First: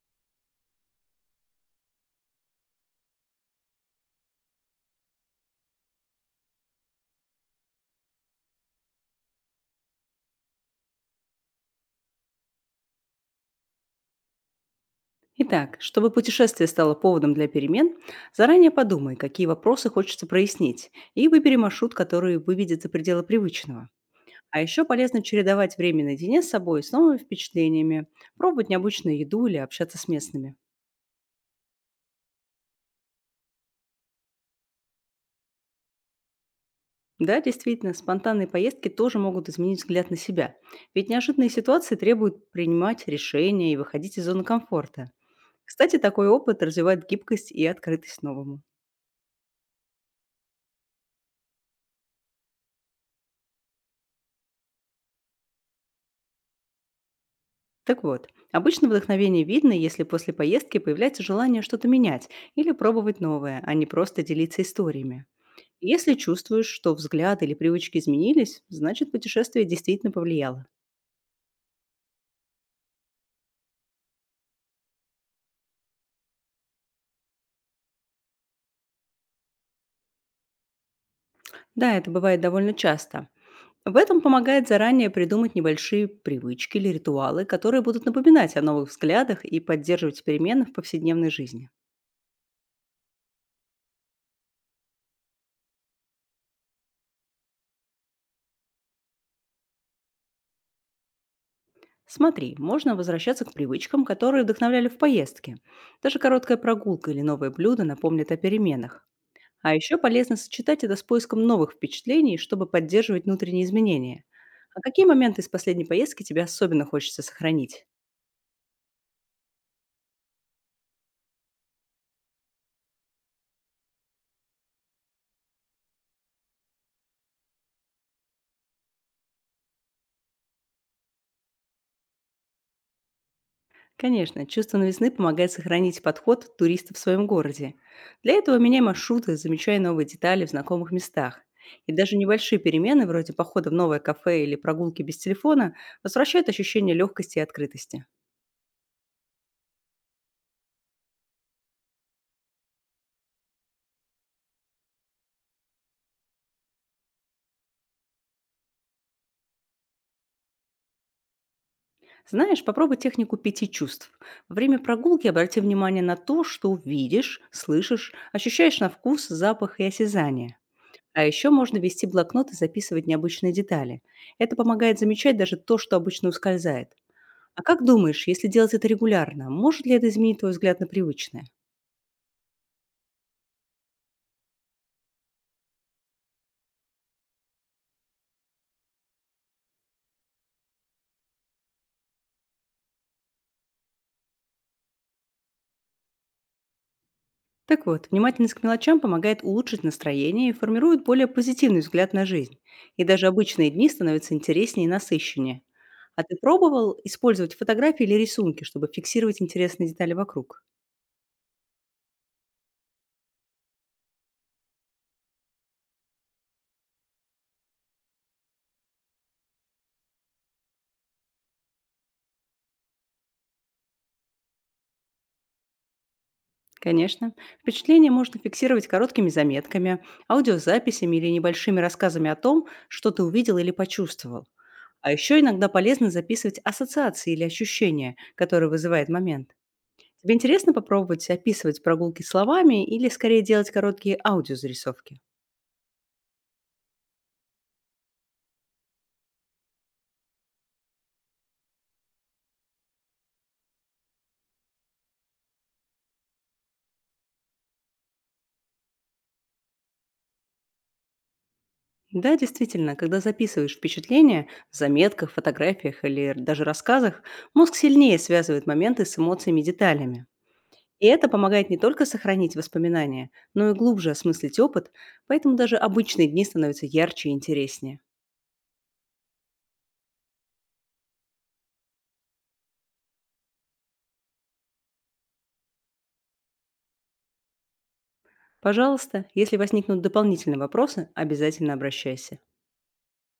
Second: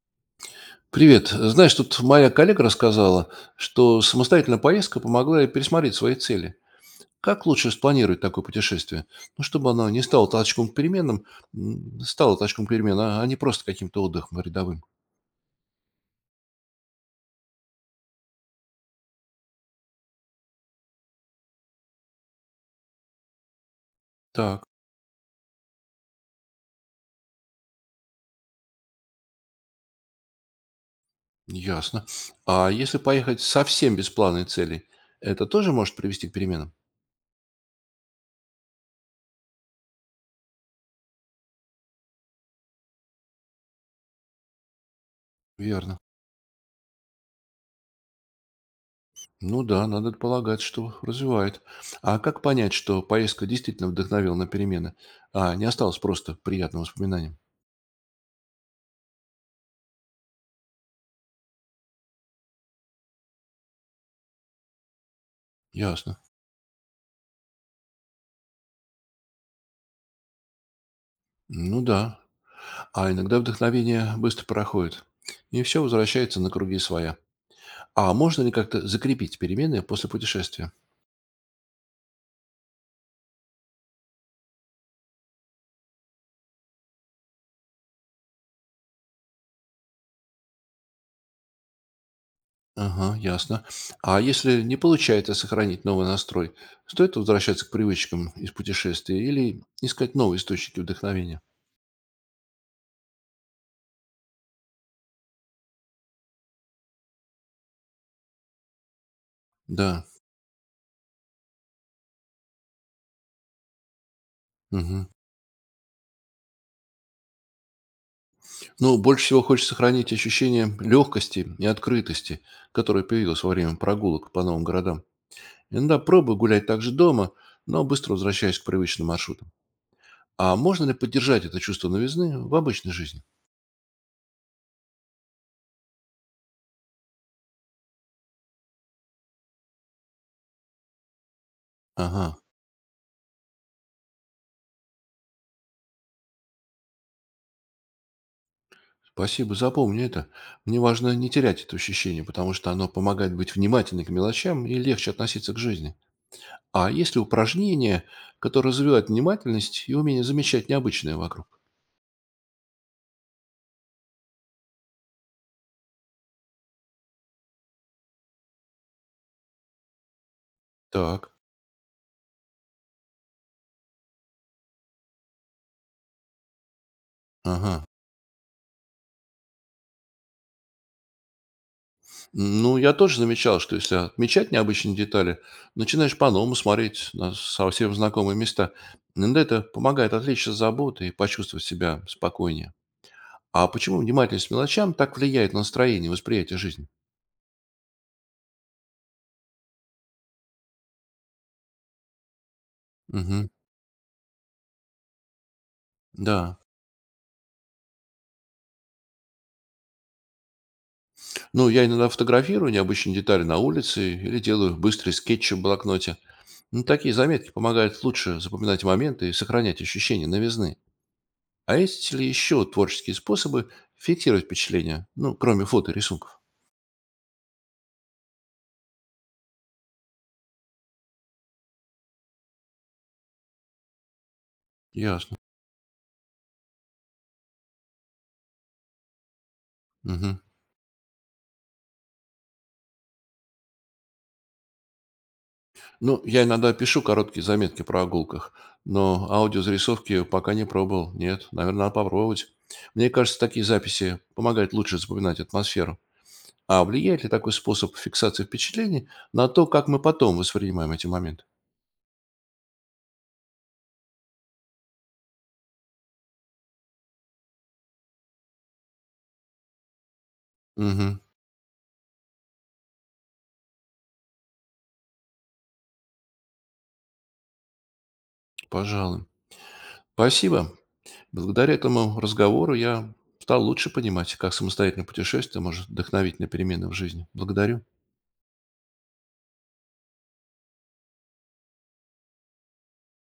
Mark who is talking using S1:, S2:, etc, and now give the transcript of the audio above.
S1: Привет. Знаешь, тут моя коллега рассказала, что самостоятельная поездка помогла ей пересмотреть свои цели. Как лучше спланировать такое путешествие? Ну, чтобы оно не стало толчком к переменам, стало толчком к переменам, а не просто каким-то отдыхом рядовым.
S2: Итак, чтобы путешествие стало поводом для перемен, заранее подумай, какие вопросы хочется прояснить, и выбери маршрут, который выведет за пределы привычного. А
S1: Так,
S2: еще полезно чередовать время наедине с собой с новыми впечатлениями, пробовать необычную еду или общаться с местными.
S1: ясно. А если поехать совсем без плана и целей, это тоже может привести к переменам?
S2: Да, действительно, спонтанные поездки тоже могут изменить взгляд на себя. Ведь неожиданные ситуации требуют принимать решения и выходить из зоны комфорта. Кстати,
S1: Верно.
S2: такой опыт развивает гибкость и открытость новому.
S1: Ну да, надо полагать, что развивает. А как понять, что поездка действительно вдохновила на перемены, а не осталась просто приятным воспоминанием?
S2: Так вот, обычно вдохновение видно, если после поездки появляется желание что-то менять или пробовать новое, а не просто делиться историями. Если
S1: Ясно.
S2: чувствуешь, что взгляд или привычки изменились, значит путешествие действительно повлияло.
S1: Ну да. А иногда вдохновение быстро проходит, и все возвращается на круги своя. А можно ли как-то закрепить перемены после путешествия?
S2: Да, это бывает довольно часто. В этом помогает заранее придумать небольшие привычки или ритуалы, которые будут напоминать о новых взглядах и поддерживать перемены в повседневной жизни.
S1: Ага, ясно. А если не получается сохранить новый настрой, стоит возвращаться к привычкам из путешествия или искать новые источники вдохновения?
S2: Смотри, можно возвращаться к привычкам, которые вдохновляли в поездке. Даже короткая прогулка или новое блюдо напомнят о переменах. А еще
S1: Да.
S2: полезно сочетать это с поиском новых впечатлений, чтобы поддерживать внутренние изменения. А
S1: Мгм.
S2: какие моменты из последней поездки тебе особенно хочется сохранить?
S1: Ну, больше всего хочется сохранить ощущение легкости и открытости, которое появилось во время прогулок по новым городам. Иногда пробую гулять также дома, но быстро возвращаюсь к привычным маршрутам. А можно ли поддержать это чувство новизны в обычной жизни?
S2: Конечно, чувство новизны помогает сохранить подход туриста в своем городе. Для этого меняй маршруты, замечай новые детали в знакомых местах. И даже
S1: Ага,
S2: небольшие перемены, вроде похода в новое кафе или прогулки без телефона, возвращают ощущение легкости и открытости.
S1: спасибо, запомню это. Мне важно не терять это ощущение, потому что оно помогает быть внимательным к мелочам и легче относиться к жизни. А есть ли упражнения, которые развивают внимательность и умение замечать необычное вокруг?
S2: Знаешь, попробуй технику пяти чувств. Во время прогулки обрати внимание на то, что видишь, слышишь, ощущаешь на вкус, запах и осязание. А
S1: Так,
S2: еще можно вести блокнот и записывать необычные детали. Это помогает замечать даже то, что обычно ускользает. А
S1: ага.
S2: как думаешь, если делать это регулярно, может ли это изменить твой взгляд на привычное?
S1: Ну, я тоже замечал, что если отмечать необычные детали, начинаешь по-новому смотреть на совсем знакомые места. Иногда это помогает отвлечься от заботы и почувствовать себя спокойнее. А почему внимательность к мелочам так влияет на настроение и восприятие жизни?
S2: Так вот, внимательность к мелочам помогает улучшить настроение и формирует более позитивный взгляд на жизнь. И даже
S1: Мгм.
S2: обычные дни становятся интереснее и насыщеннее. А ты
S1: Да.
S2: пробовал использовать фотографии или рисунки, чтобы фиксировать интересные детали вокруг?
S1: Ну, я иногда фотографирую необычные детали на улице или делаю быстрый скетч в блокноте. Ну, такие заметки помогают лучше запоминать моменты и сохранять ощущение новизны. А есть ли еще творческие способы фиксировать впечатления? Ну, кроме фото и рисунков.
S2: Конечно. Впечатление можно фиксировать короткими заметками, аудиозаписями или небольшими рассказами о том, что ты увидел или почувствовал. А
S1: Ясно.
S2: еще иногда полезно записывать ассоциации или ощущения, которые вызывает момент. Тебе
S1: Мгм.
S2: интересно попробовать описывать прогулки словами или скорее делать короткие аудиозарисовки?
S1: Ну, я иногда пишу короткие заметки про прогулках, но аудиозарисовки пока не пробовал. Нет, наверное, надо попробовать. Мне кажется, такие записи помогают лучше запоминать атмосферу. А влияет ли такой способ фиксации впечатлений на то, как мы потом воспринимаем эти моменты?
S2: Да, действительно, когда записываешь впечатления в заметках, фотографиях или даже рассказах, мозг сильнее связывает моменты с эмоциями и деталями. И
S1: Угу,
S2: это помогает не только сохранить воспоминания, но и глубже осмыслить опыт, поэтому даже обычные дни становятся ярче и интереснее.
S1: пожалуй. Спасибо. Благодаря этому разговору я стал лучше понимать, как самостоятельное путешествие может вдохновить на перемены в жизни. Благодарю.
S2: Пожалуйста, если возникнут дополнительные вопросы, обязательно обращайся.